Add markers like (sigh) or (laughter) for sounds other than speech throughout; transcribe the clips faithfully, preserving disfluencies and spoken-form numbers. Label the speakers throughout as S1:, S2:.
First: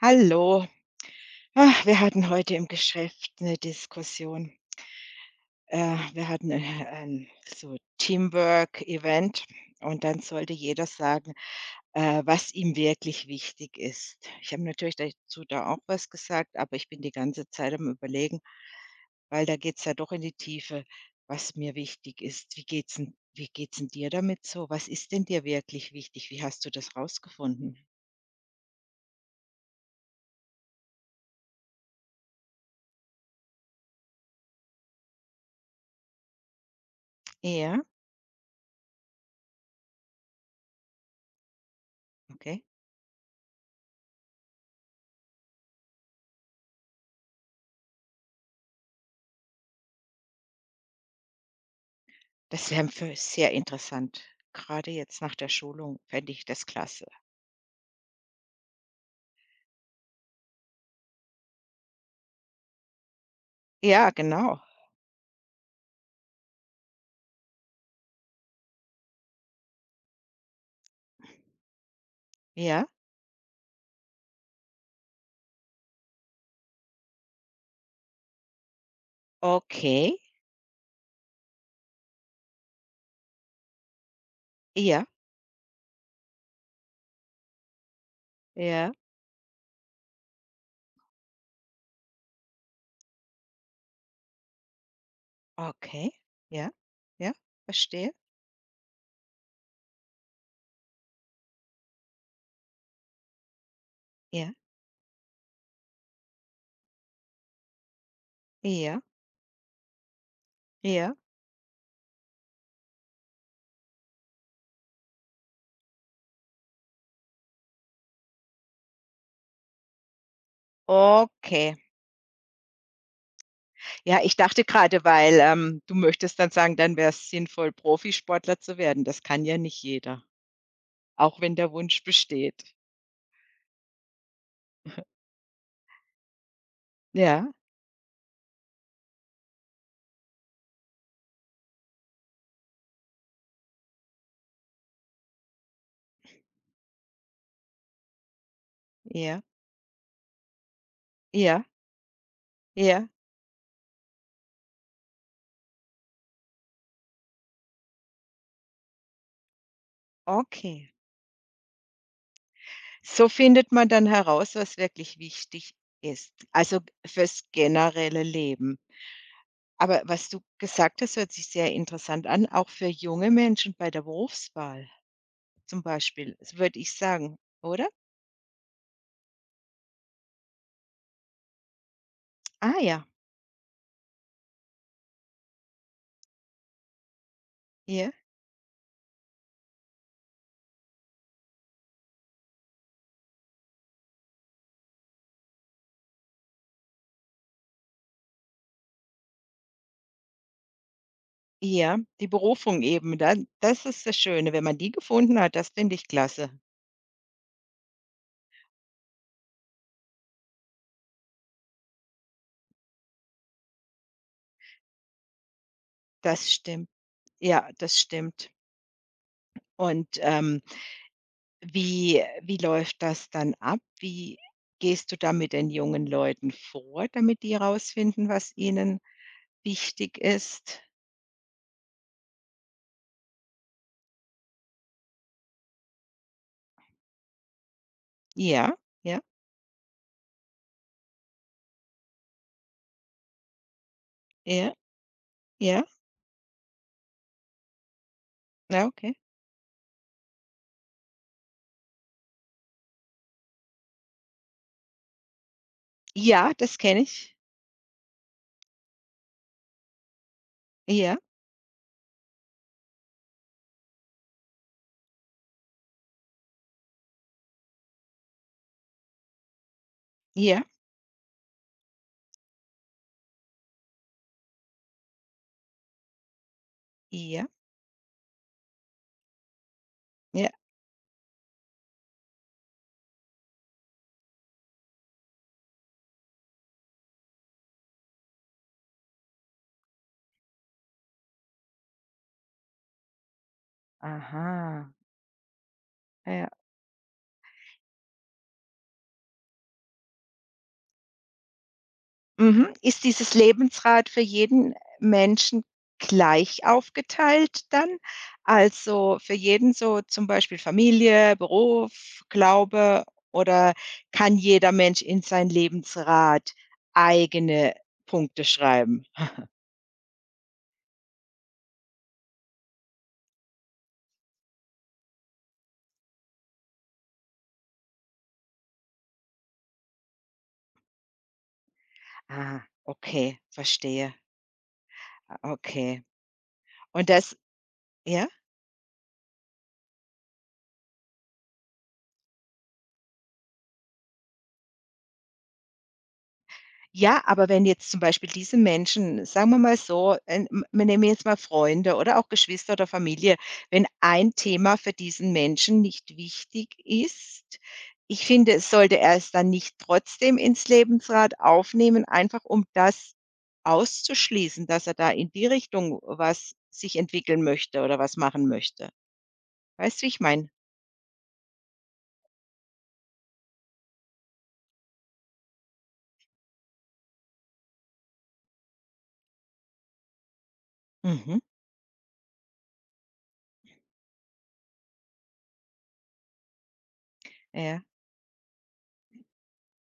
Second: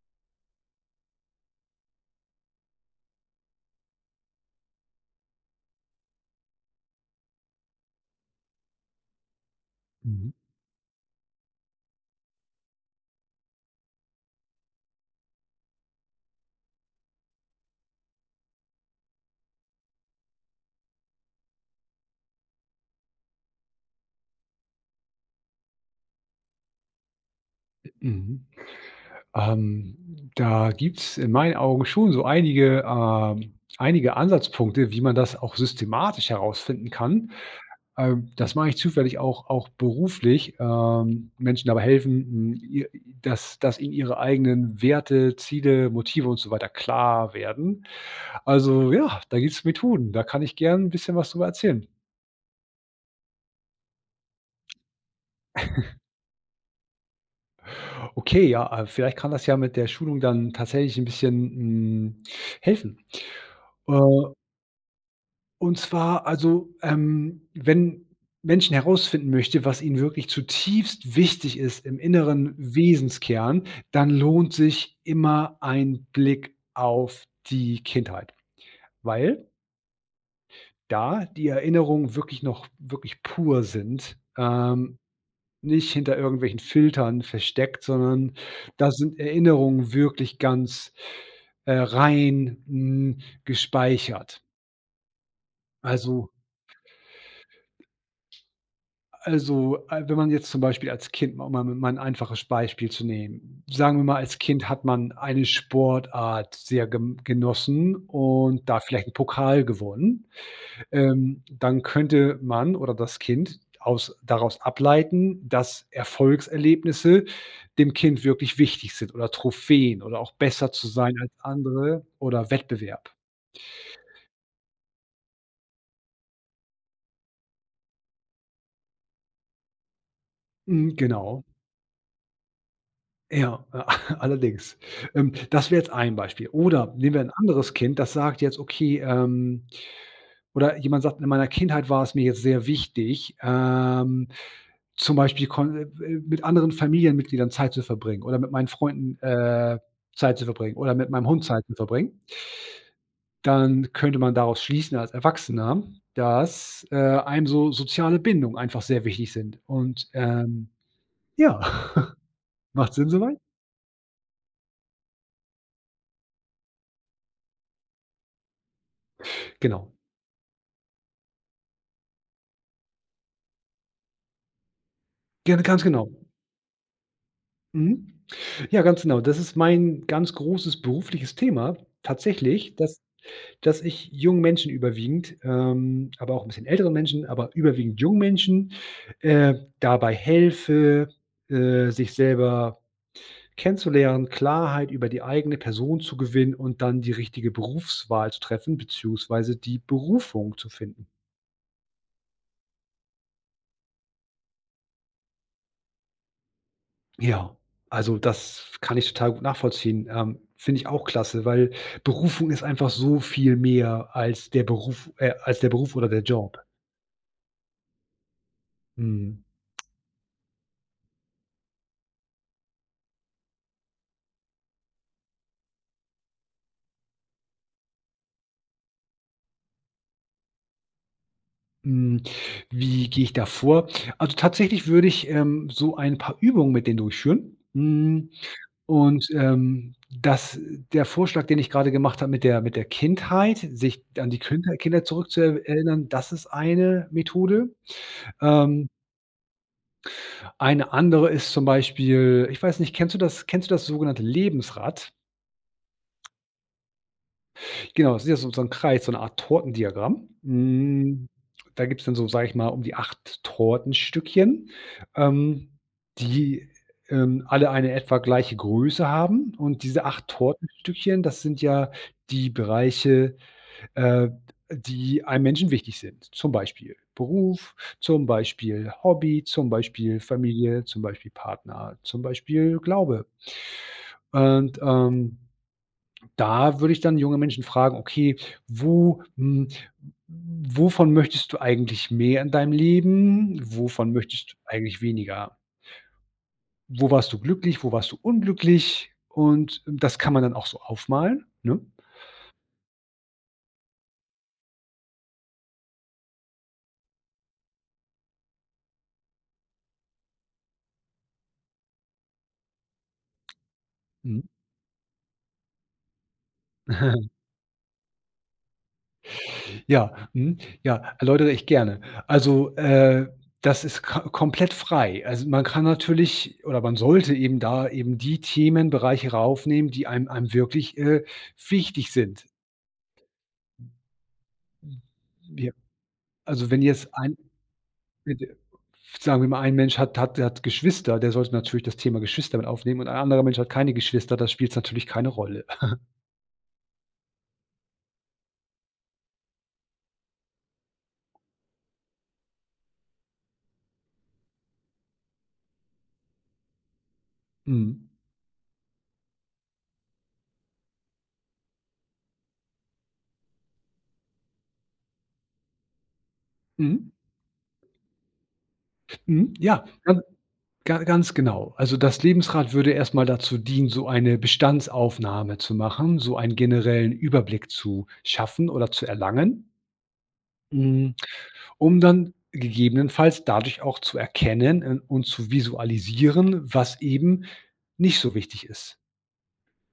S1: Hallo. Ah, wir hatten heute im Geschäft eine Diskussion. Äh, wir hatten, äh, ein so Teamwork-Event und dann
S2: Mhm,
S1: sollte jeder sagen, äh, was ihm wirklich wichtig ist. Ich habe natürlich dazu da auch was gesagt, aber ich bin die ganze Zeit am Überlegen, weil da geht es ja doch in die Tiefe, was mir wichtig ist. Wie geht's denn wie geht's 'n dir damit so? Was ist denn dir wirklich wichtig? Wie hast du das rausgefunden?
S2: mhm. Ähm, da gibt's in meinen Augen schon so einige ähm, einige Ansatzpunkte, wie man das auch systematisch herausfinden kann.
S1: Ja,
S2: Ähm, das mache ich zufällig auch auch beruflich, ähm, Menschen dabei helfen, hm,
S1: okay.
S2: ihr dass dass ihnen ihre eigenen Werte, Ziele, Motive und so weiter klar werden. Also, ja, da gibt es Methoden. Da kann ich gern ein bisschen was drüber erzählen.
S1: Das wäre für sehr interessant. Gerade jetzt nach der Schulung fände ich das klasse.
S2: Okay, ja, äh, vielleicht kann das ja mit der Schulung dann tatsächlich ein bisschen, hm, helfen. Äh
S1: Ja, genau.
S2: Und zwar also, ähm, wenn Menschen herausfinden möchte, was ihnen wirklich zutiefst wichtig ist im inneren
S1: Ja,
S2: Wesenskern, dann lohnt sich immer ein Blick auf die Kindheit, weil
S1: okay.
S2: da die Erinnerungen wirklich noch wirklich pur sind, ähm,
S1: Ja,
S2: nicht hinter irgendwelchen Filtern versteckt, sondern da
S1: ja,
S2: sind Erinnerungen wirklich ganz, äh, rein, hm, gespeichert.
S1: okay.
S2: Also
S1: Ja, ja, verstehe.
S2: Also, äh, wenn man jetzt zum Beispiel als Kind, um mal mal 'n einfaches Beispiel zu nehmen. Sagen wir mal, als
S1: Ja,
S2: Kind hat man eine Sportart sehr gem genossen und da
S1: ja,
S2: vielleicht einen Pokal gewonnen.
S1: ja.
S2: Ähm, dann könnte man oder das Kind aus daraus ableiten, dass Erfolgserlebnisse dem Kind wirklich wichtig sind oder Trophäen oder auch besser zu sein als
S1: Okay.
S2: andere oder Wettbewerb.
S1: Ja, ich dachte gerade, weil, ähm, du möchtest dann sagen, dann wäre es sinnvoll, Profisportler zu werden. Das kann ja nicht jeder,
S2: Mhm,
S1: auch
S2: genau.
S1: wenn der Wunsch besteht.
S2: Ja, (laughs) allerdings. Ähm, das wäre jetzt ein Beispiel. Oder nehmen wir ein
S1: Ja,
S2: anderes Kind, das sagt jetzt: „Okay, ähm“ oder jemand sagt: „In meiner Kindheit war es mir jetzt sehr wichtig, ähm, zum Beispiel kon äh, äh, mit anderen Familienmitgliedern Zeit zu verbringen oder mit meinen Freunden,
S1: ja,
S2: äh, Zeit zu verbringen oder mit meinem Hund
S1: ja,
S2: Zeit zu verbringen."
S1: ja,
S2: Dann könnte man daraus schließen als Erwachsener, dass, äh, einem so soziale Bindungen einfach sehr wichtig sind. Und, ähm
S1: okay.
S2: ja, (laughs) macht Sinn
S1: So
S2: soweit?
S1: findet man dann heraus, was wirklich wichtig ist, also fürs generelle Leben.
S2: Genau.
S1: Aber was du gesagt hast, hört sich sehr interessant an, auch für junge Menschen bei der Berufswahl
S2: Gerne, ganz
S1: zum
S2: genau.
S1: Beispiel, s würde ich sagen, oder?
S2: Mhm. Ja, ganz genau. Das ist mein ganz großes berufliches Thema tatsächlich,
S1: Ah
S2: dass
S1: ja,
S2: dass ich jungen Menschen überwiegend, ähm, aber auch ein bisschen älteren Menschen, aber überwiegend
S1: ja,
S2: jungen Menschen, äh, dabei helfe, äh, sich selber kennenzulernen, Klarheit über die eigene Person zu gewinnen und dann die richtige Berufswahl zu treffen beziehungsweise die Berufung zu finden.
S1: ja, die Berufung eben, dann das ist das Schöne, wenn man die gefunden hat, das finde ich klasse.
S2: Ja, also das kann ich total gut nachvollziehen. Ähm, finde ich auch klasse, weil Berufung ist einfach so viel mehr als der Beruf äh, als der Beruf oder der
S1: Das
S2: Job.
S1: stimmt. Ja, das stimmt.
S2: Mhm.
S1: Und, ähm Wie wie läuft das dann ab? Wie gehst du da mit den jungen Leuten vor, damit die herausfinden, was ihnen wichtig ist?
S2: Hm, wie gehe ich da vor? Also, tatsächlich würde ich, ähm, so ein paar Übungen mit denen durchführen. Hm,
S1: Ja, ja,
S2: und, ähm, das der Vorschlag, den ich gerade gemacht habe mit der mit der Kindheit, sich an die
S1: ja,
S2: Kinder Kindheit
S1: ja,
S2: zurückzuerinnern, das ist eine Methode.
S1: ja,
S2: Ähm
S1: okay.
S2: Eine andere ist zum Beispiel, ich weiß nicht, kennst du das kennst du das sogenannte Lebensrad?
S1: Ja, das kenne ich.
S2: Genau, das ist ja so so 'n Kreis, so eine Art Tortendiagramm.
S1: Ja,
S2: Hm, da gibt's dann so, sage ich mal, um die acht Tortenstückchen, ähm, die, ähm, alle eine etwa gleiche Größe haben. Und diese acht
S1: ja,
S2: Tortenstückchen, das sind ja die Bereiche, äh, die einem Menschen wichtig sind. Zum Beispiel
S1: ja,
S2: Beruf, zum Beispiel Hobby, zum Beispiel
S1: ja.
S2: Familie, zum Beispiel Partner, zum Beispiel Glaube. Und, ähm, da würde ich dann junge Menschen fragen: „Okay, wo hm, wovon möchtest du eigentlich mehr in deinem Leben? Wovon möchtest du
S1: Aha,
S2: eigentlich weniger?
S1: ja.
S2: Wo warst du glücklich? Wo warst du unglücklich?" Und das kann man dann auch so aufmalen, ne?
S1: Mhm. Ist dieses Lebensrad für jeden Menschen gleich aufgeteilt dann? Also, für jeden so zum Beispiel Familie, Beruf, Glaube oder kann
S2: Mhm.
S1: jeder Mensch in sein Lebensrad
S2: (laughs)
S1: eigene Punkte schreiben?
S2: Ja, mhm, ja, erläutere ich gerne. Also, äh, das ist ka komplett frei. Also, man kann natürlich oder man sollte eben da eben die Themenbereiche raufnehmen, die einem einem wirklich, äh, wichtig sind.
S1: Ah, okay, verstehe.
S2: Wir
S1: Okay.
S2: also, wenn jetzt
S1: Und
S2: ein
S1: das ja?
S2: bitte sagen wir mal, ein Mensch hat hat hat Geschwister, der sollte natürlich das Thema Geschwister mit aufnehmen, und ein anderer Mensch hat keine Geschwister, da spielt's natürlich keine Rolle. (laughs)
S1: Ja, aber wenn jetzt zum Beispiel diese Menschen, sagen wir mal so, ähm, wir nehmen jetzt mal Freunde oder auch Geschwister oder Familie, wenn ein Thema für diesen Menschen nicht wichtig ist,
S2: Mhm.
S1: ich finde, es sollte er es dann nicht trotzdem ins Lebensrad aufnehmen, einfach um das auszuschließen, dass er da in die Richtung was sich
S2: Mhm.
S1: entwickeln möchte oder was machen möchte.
S2: Mhm. Ja,
S1: Weißt du, wie ich
S2: gan
S1: meine?
S2: ga ganz genau. Also, das Lebensrad würde erst mal dazu dienen, so eine Bestandsaufnahme zu machen, so einen generellen Überblick zu schaffen oder zu erlangen, hm,
S1: Mhm.
S2: um dann gegebenenfalls dadurch auch zu erkennen, äh, und zu visualisieren, was eben
S1: Ja.
S2: nicht so wichtig ist.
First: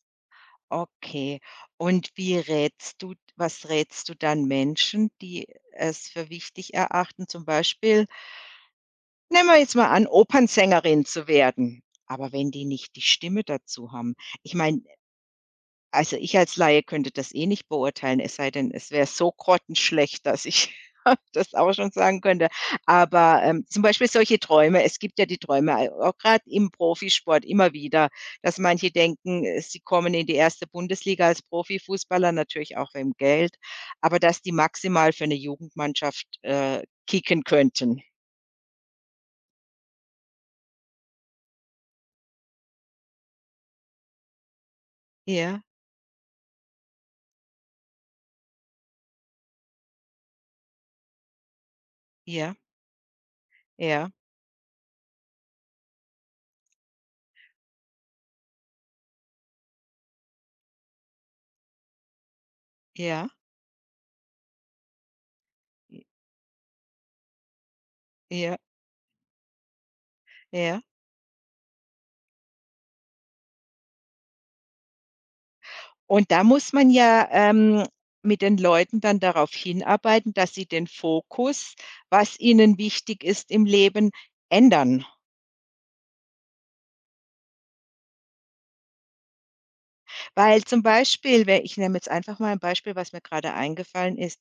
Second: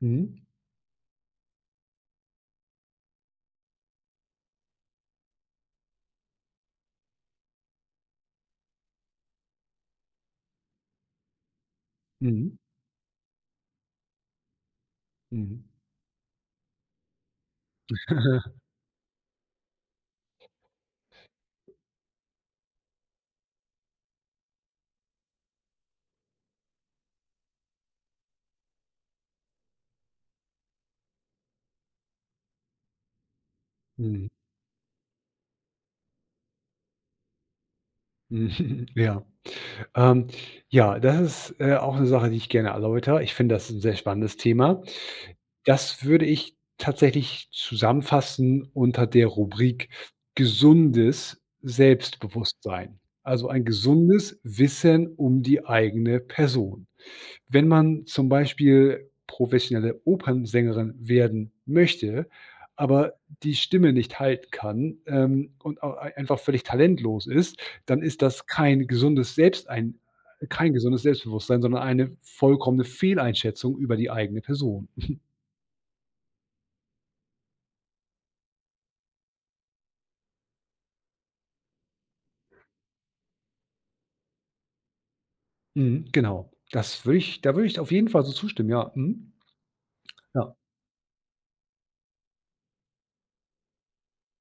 S2: Mhm.
S1: Okay. Und wie rätst du was rätst du dann Menschen, die es für wichtig erachten, zum Beispiel nehmen wir jetzt mal an, Opernsängerin zu werden. Aber wenn
S2: Mhm,
S1: die nicht die Stimme dazu haben. Ich meine,
S2: mhm.
S1: also, ich als Laie könnte das eh nicht beurteilen, es sei
S2: (laughs)
S1: denn, es wäre so grottenschlecht, dass ich (laughs) das auch schon sagen könnte. Aber, ähm, zum Beispiel solche Träume es gibt ja die Träume, ei auch gerade im Profisport immer wieder, dass manche denken, äh, sie kommen in die erste Bundesliga als Profifußballer, natürlich auch wegen Geld, aber
S2: Mhm,
S1: dass die maximal für eine Jugendmannschaft, äh, kicken könnten.
S2: mhm, (laughs) ja. Ähm, ja, das ist, äh, auch eine Sache, die ich gerne erläutere. Ich finde, das ist 'n sehr spannendes Thema.
S1: Ja,
S2: Das würde ich tatsächlich zusammenfassen unter der Rubrik gesundes
S1: ja,
S2: Selbstbewusstsein. Also, ein
S1: ja,
S2: gesundes Wissen um die eigene Person. Wenn man zum Beispiel professionelle Opernsängerin werden möchte, aber
S1: ja,
S2: die Stimme nicht halten kann, ähm, und au einfach völlig talentlos ist, dann ist das
S1: ja,
S2: kein gesundes Selbstein kein
S1: ja.
S2: gesundes Selbstbewusstsein, sondern eine vollkommene Fehleinschätzung über die eigene Person.
S1: Und da muss man ja, ähm, mit den Leuten dann darauf hinarbeiten, dass sie den Fokus, was ihnen wichtig ist im Leben, ändern.
S2: Mhm, genau. Das würde ich da würde ich auf jeden Fall so zustimmen, ja. Mhm. Ja.
S1: Weil zum Beispiel, we ich nehme jetzt einfach mal ein Beispiel, was mir gerade eingefallen ist.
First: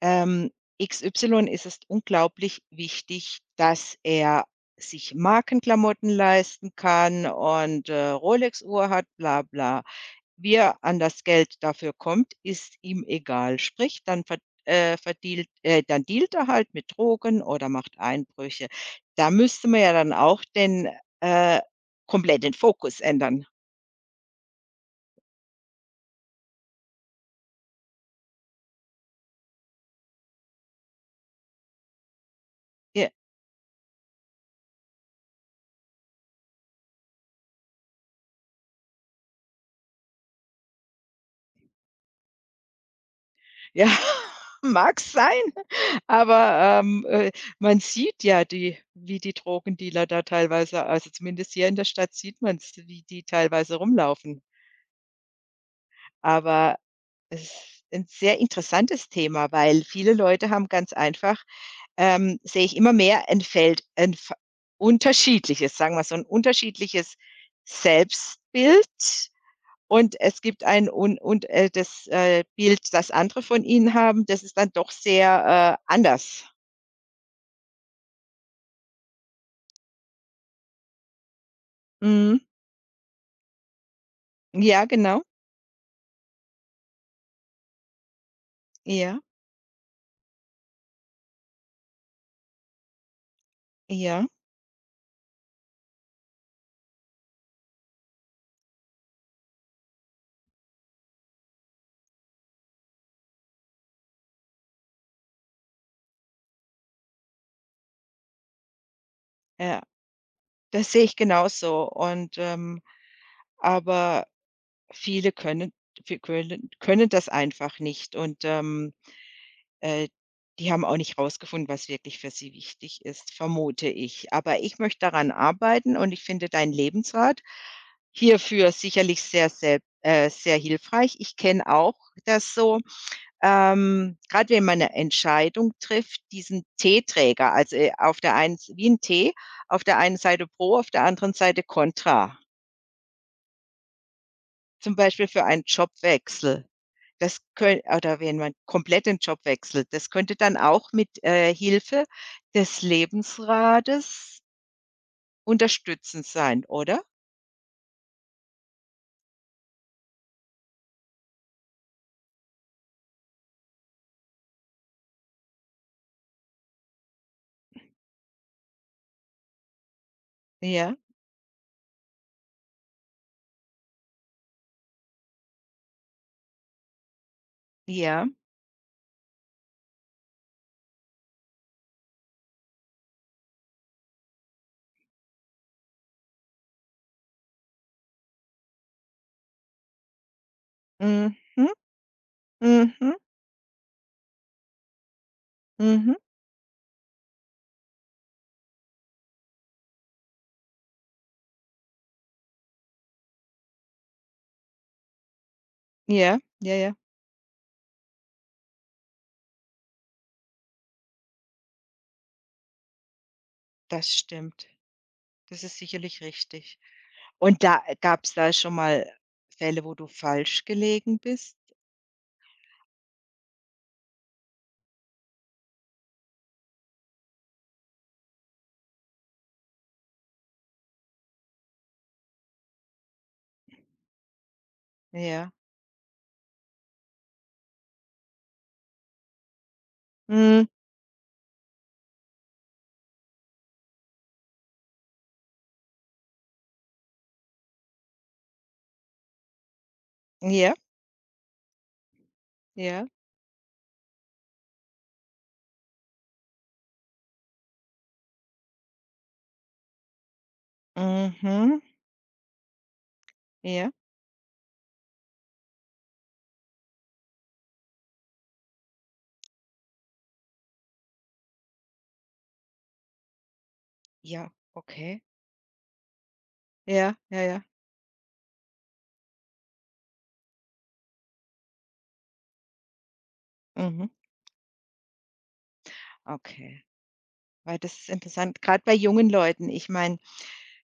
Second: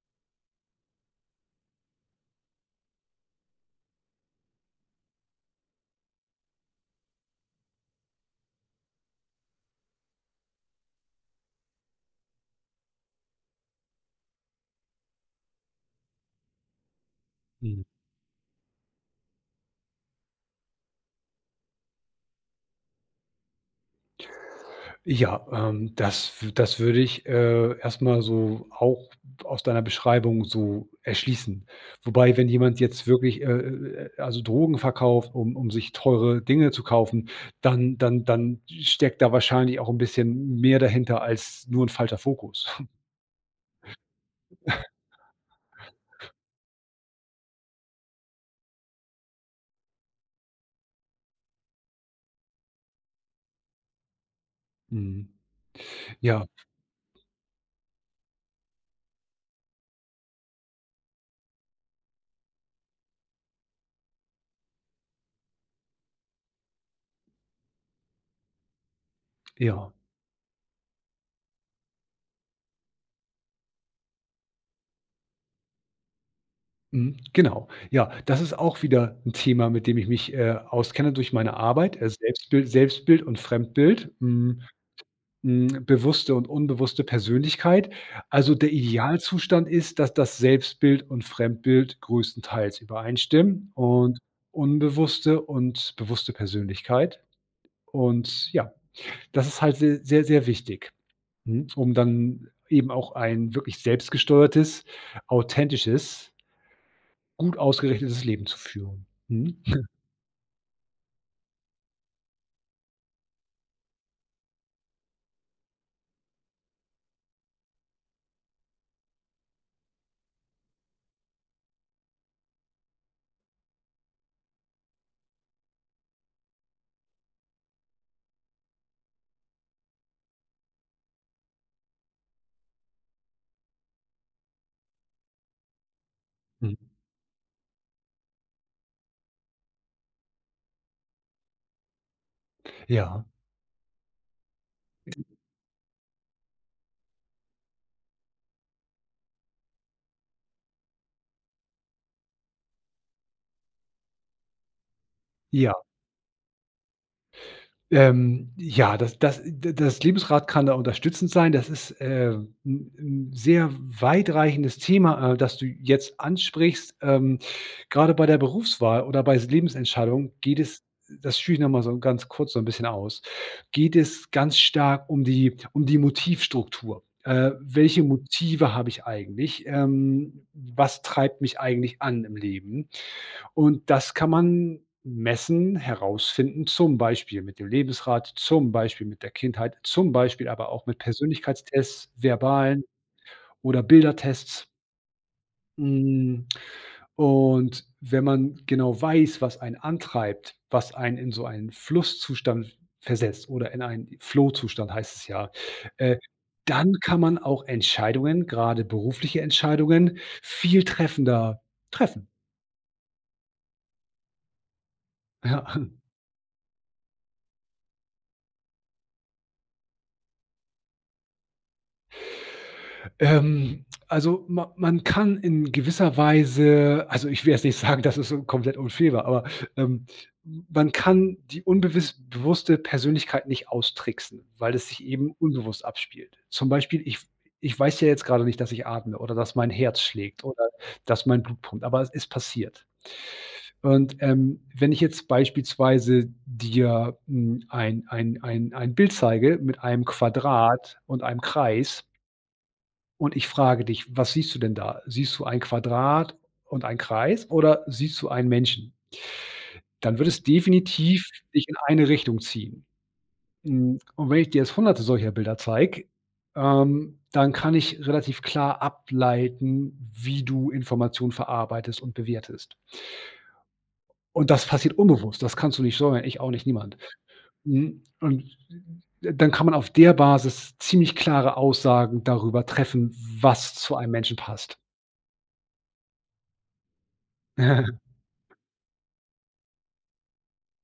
S1: Ähm, X Y ist es unglaublich wichtig, dass er sich Markenklamotten leisten kann und, äh, Rolex-Uhr hat, bla bla. Wie er an das Geld dafür kommt, ist ihm egal. Sprich, dann verd äh, verdealt äh, dann dealt er halt mit Drogen oder
S2: Mhm.
S1: macht Einbrüche. Da müsste man ja dann auch den, äh komplett den Fokus ändern.
S2: Ja, ähm, das w das würde ich, äh, erst so auch aus deiner Beschreibung so erschließen. Wobei, wenn jemand jetzt
S1: J
S2: wirklich, äh, äh, äh, also Drogen verkauft, um um sich teure Dinge zu kaufen, dann dann dann steckt da wahrscheinlich auch ein bisschen mehr dahinter als nur ein falscher Fokus. (laughs)
S1: ja, (laughs) mag sein, aber, ähm, äh, man sieht ja die wie die Drogendealer da teilweise also zumindest hier in der Stadt sieht man es, wie die teilweise rumlaufen.
S2: Mhm. Ja,
S1: Aber es ist ein sehr interessantes Thema, weil viele Leute haben ganz einfach ähm, sehe ich immer mehr ein Feld ein F unterschiedliches, sagen wir so, ein unterschiedliches Selbstbild
S2: ja.
S1: und es gibt ein un und, äh, das, äh, Bild, das andere von ihnen haben, das ist dann doch sehr, äh, anders.
S2: Mhm, genau. Ja, das ist auch wieder ein Thema, mit dem ich mich, äh, auskenne durch meine Arbeit, äh,
S1: Mhm.
S2: Selbstbild Selbstbild und Fremdbild. Hm.
S1: Ja, genau.
S2: Hm, bewusste und unbewusste Persönlichkeit. Also, der
S1: Ja,
S2: Idealzustand ist, dass das Selbstbild und Fremdbild größtenteils übereinstimmen und
S1: ja,
S2: unbewusste und bewusste Persönlichkeit. Und ja, das ist halt se sehr, sehr wichtig, mhm, um dann eben auch ein wirklich selbstgesteuertes, authentisches, gut ausgerichtetes Leben zu führen. Mhm.
S1: ja. Das sehe ich genauso und, ähm aber viele können vi können können das einfach nicht und, ähm Äh, die haben auch nicht rausgefunden, was wirklich für sie wichtig ist, vermute ich. Aber ich möchte daran arbeiten und ich finde deinen Lebensrat hierfür sicherlich sehr, sehr äh, sehr hilfreich. Ich kenne auch das so, ähm, grad wenn man eine Entscheidung trifft, diesen
S2: Mhm.
S1: Teeträger, also, äh, auf der einen wie ein Tee, auf der einen Seite pro, auf der anderen Seite contra.
S2: Ja,
S1: Zum Beispiel für einen Jobwechsel. Das könn oder wenn man komplett den Job wechselt, das könnte dann auch mit, äh, Hilfe des Lebensrates
S2: ja.
S1: unterstützend sein, oder?
S2: Ähm, ja, das das d das Lebensrad kann da unterstützend sein. Das ist, äh, 'n 'n sehr weitreichendes Thema, äh, das du jetzt ansprichst. Ähm, grade bei der Berufswahl oder bei s Lebensentscheidungen geht es –
S1: Ja,
S2: das führe ich noch mal so ganz kurz so ein bisschen aus – geht es ganz stark um die um die Motivstruktur. Äh, welche
S1: ja.
S2: Motive habe ich eigentlich? Ähm, was treibt mich eigentlich an im Leben? Und das kann man messen, herausfinden, zum Beispiel mit dem Lebensrat, zum Beispiel mit der Kindheit, zum Beispiel aber auch mit
S1: Mhm,
S2: Persönlichkeitstests, verbalen
S1: mhm,
S2: oder Bildertests.
S1: mhm.
S2: Hm, und wenn man genau weiß, was einen antreibt, was einen in so einen Flusszustand versetzt oder in einen Flow-Zustand heißt es ja, äh,
S1: Ja, ja,
S2: dann
S1: ja,
S2: kann man auch Entscheidungen, gerade berufliche Entscheidungen, viel treffender treffen.
S1: das stimmt. Das ist
S2: (laughs) Ja.
S1: sicherlich richtig. Und da gab es da schon mal Fälle, wo du falsch gelegen bist?
S2: Ähm, also, ma man kann in gewisser Weise, also, ich will jetzt nicht sagen, dass es so komplett unfair war, aber, ähm, man kann die unbewusst bewusste Persönlichkeit nicht austricksen, weil es sich eben
S1: Ja.
S2: unbewusst abspielt. Zum Beispiel, ich ich weiß ja jetzt grade nicht, dass ich atme oder dass mein Herz schlägt oder
S1: Mhm.
S2: dass mein Blut pumpt, aber es ist passiert. Und, ähm, wenn ich jetzt beispielsweise dir, hm, ein ein ein ein Bild zeige mit einem
S1: Ja,
S2: Quadrat und einem Kreis
S1: ja.
S2: und ich frage dich: „Was siehst du denn da? Siehst du ein Quadrat und einen Kreis oder siehst du einen Menschen?" Dann wird es definitiv dich in
S1: Mhm.
S2: eine Richtung ziehen.
S1: Ja.
S2: Hm, und wenn ich dir jetzt Hunderte solcher Bilder zeige, ähm, dann kann ich relativ klar ableiten, wie du Informationen verarbeitest und bewertest. Und
S1: Ja,
S2: das passiert
S1: okay.
S2: unbewusst. Das kannst du nicht steuern, ich auch nicht, niemand.
S1: Ja, ja, ja.
S2: Mhm, und dann kann man auf der Basis ziemlich klare Aussagen darüber treffen, was zu
S1: Mhm.
S2: einem Menschen passt.
S1: Okay, weil das ist
S2: (laughs)
S1: interessant, gerade bei jungen Leuten. Ich meine,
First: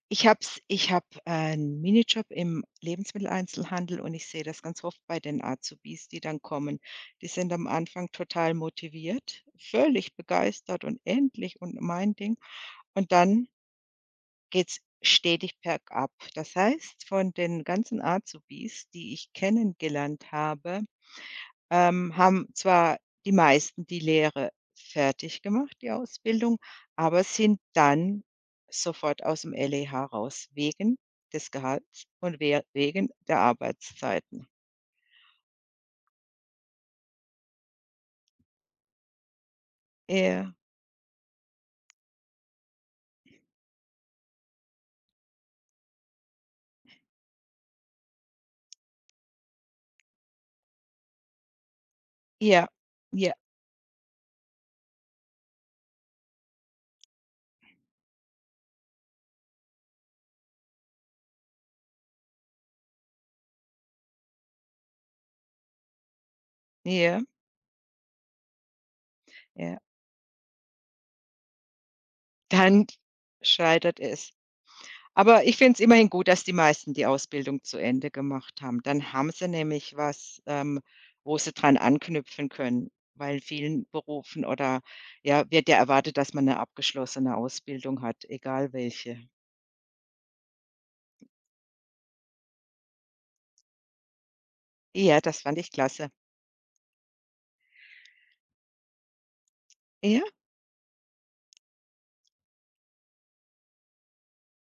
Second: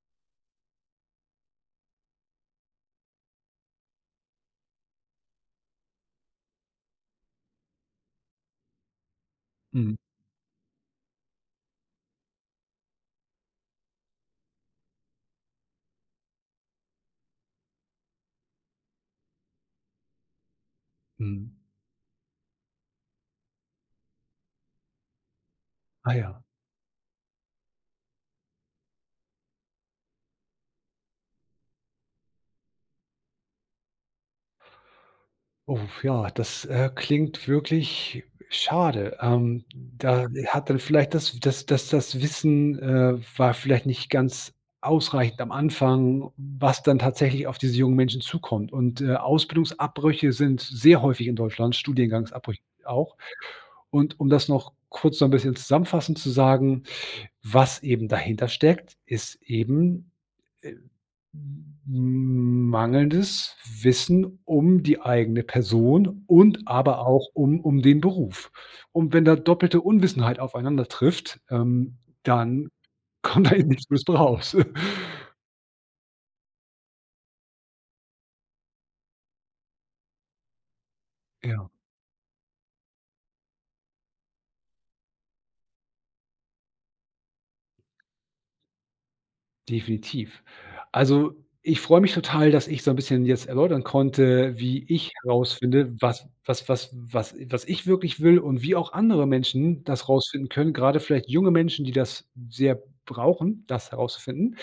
S1: ich habe es ich habe, einen Minijob im Lebensmitteleinzelhandel und ich sehe das ganz oft bei den Azubis, die dann kommen. Die sind am Anfang total motiviert,
S2: Mhm,
S1: völlig begeistert und endlich und mein Ding. Und dann geht's stetig bergab. Das heißt, von den ganzen Azubis, die ich kennengelernt habe
S2: mhm.
S1: Ähm, haben zwar die meisten die Lehre fertig gemacht, die
S2: Ah ja.
S1: Ausbildung, aber sind dann sofort aus aus'm L E H raus wegen des Gehalts und we wegen der Arbeitszeiten.
S2: Oh, ja, das, äh, klingt wirklich schade. Ähm, da
S1: Ja,
S2: hat dann vielleicht das das das das Wissen, äh, war vielleicht nicht ganz ausreichend am Anfang, was dann tatsächlich auf diese jungen Menschen zukommt. Und, äh, Ausbildungsabbrüche sind sehr häufig in Deutschland, Studiengangsabbrüche
S1: ja,
S2: auch.
S1: ja,
S2: Und um das noch kurz so ein bisschen zusammenfassend zu sagen, was eben dahinter steckt, ist eben, äh Mangelndes Wissen um die eigene Person und aber
S1: ja,
S2: auch um um den Beruf. Und wenn da
S1: ja.
S2: doppelte Unwissenheit aufeinander trifft, ähm, dann
S1: Dann
S2: kommt da (laughs) eben nichts
S1: scheitert
S2: Gutes bei
S1: es.
S2: raus. (laughs)
S1: Aber ich finde es immerhin gut, dass die meisten die Ausbildung zu Ende gemacht haben. Dann haben sie nämlich was, ähm, wo sie
S2: Ja.
S1: dran anknüpfen können, weil in vielen Berufen oder ja, wird ja erwartet, dass man eine abgeschlossene Ausbildung hat, egal welche.
S2: Definitiv. Also, ich freue mich total, dass ich so ein bisschen jetzt erläutern konnte, wie ich
S1: Ja, das fand ich
S2: herausfinde,
S1: klasse.
S2: was was was was was ich wirklich will und wie auch andere Menschen das
S1: Ja,
S2: herausfinden können, gerade vielleicht junge Menschen, die das sehr brauchen, das herauszufinden.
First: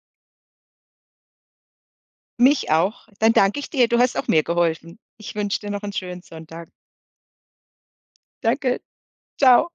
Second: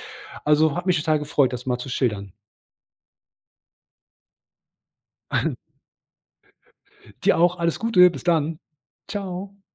S2: Also, hat mich total gefreut, das mal zu schildern.
S1: mich auch. Dann danke ich dir. Du hast auch mir geholfen. Ich wünsche dir
S2: (laughs)
S1: noch einen schönen Sonntag.
S2: Dir auch alles Gute, bis dann.
S1: Danke.
S2: Ciao.
S1: Ciao.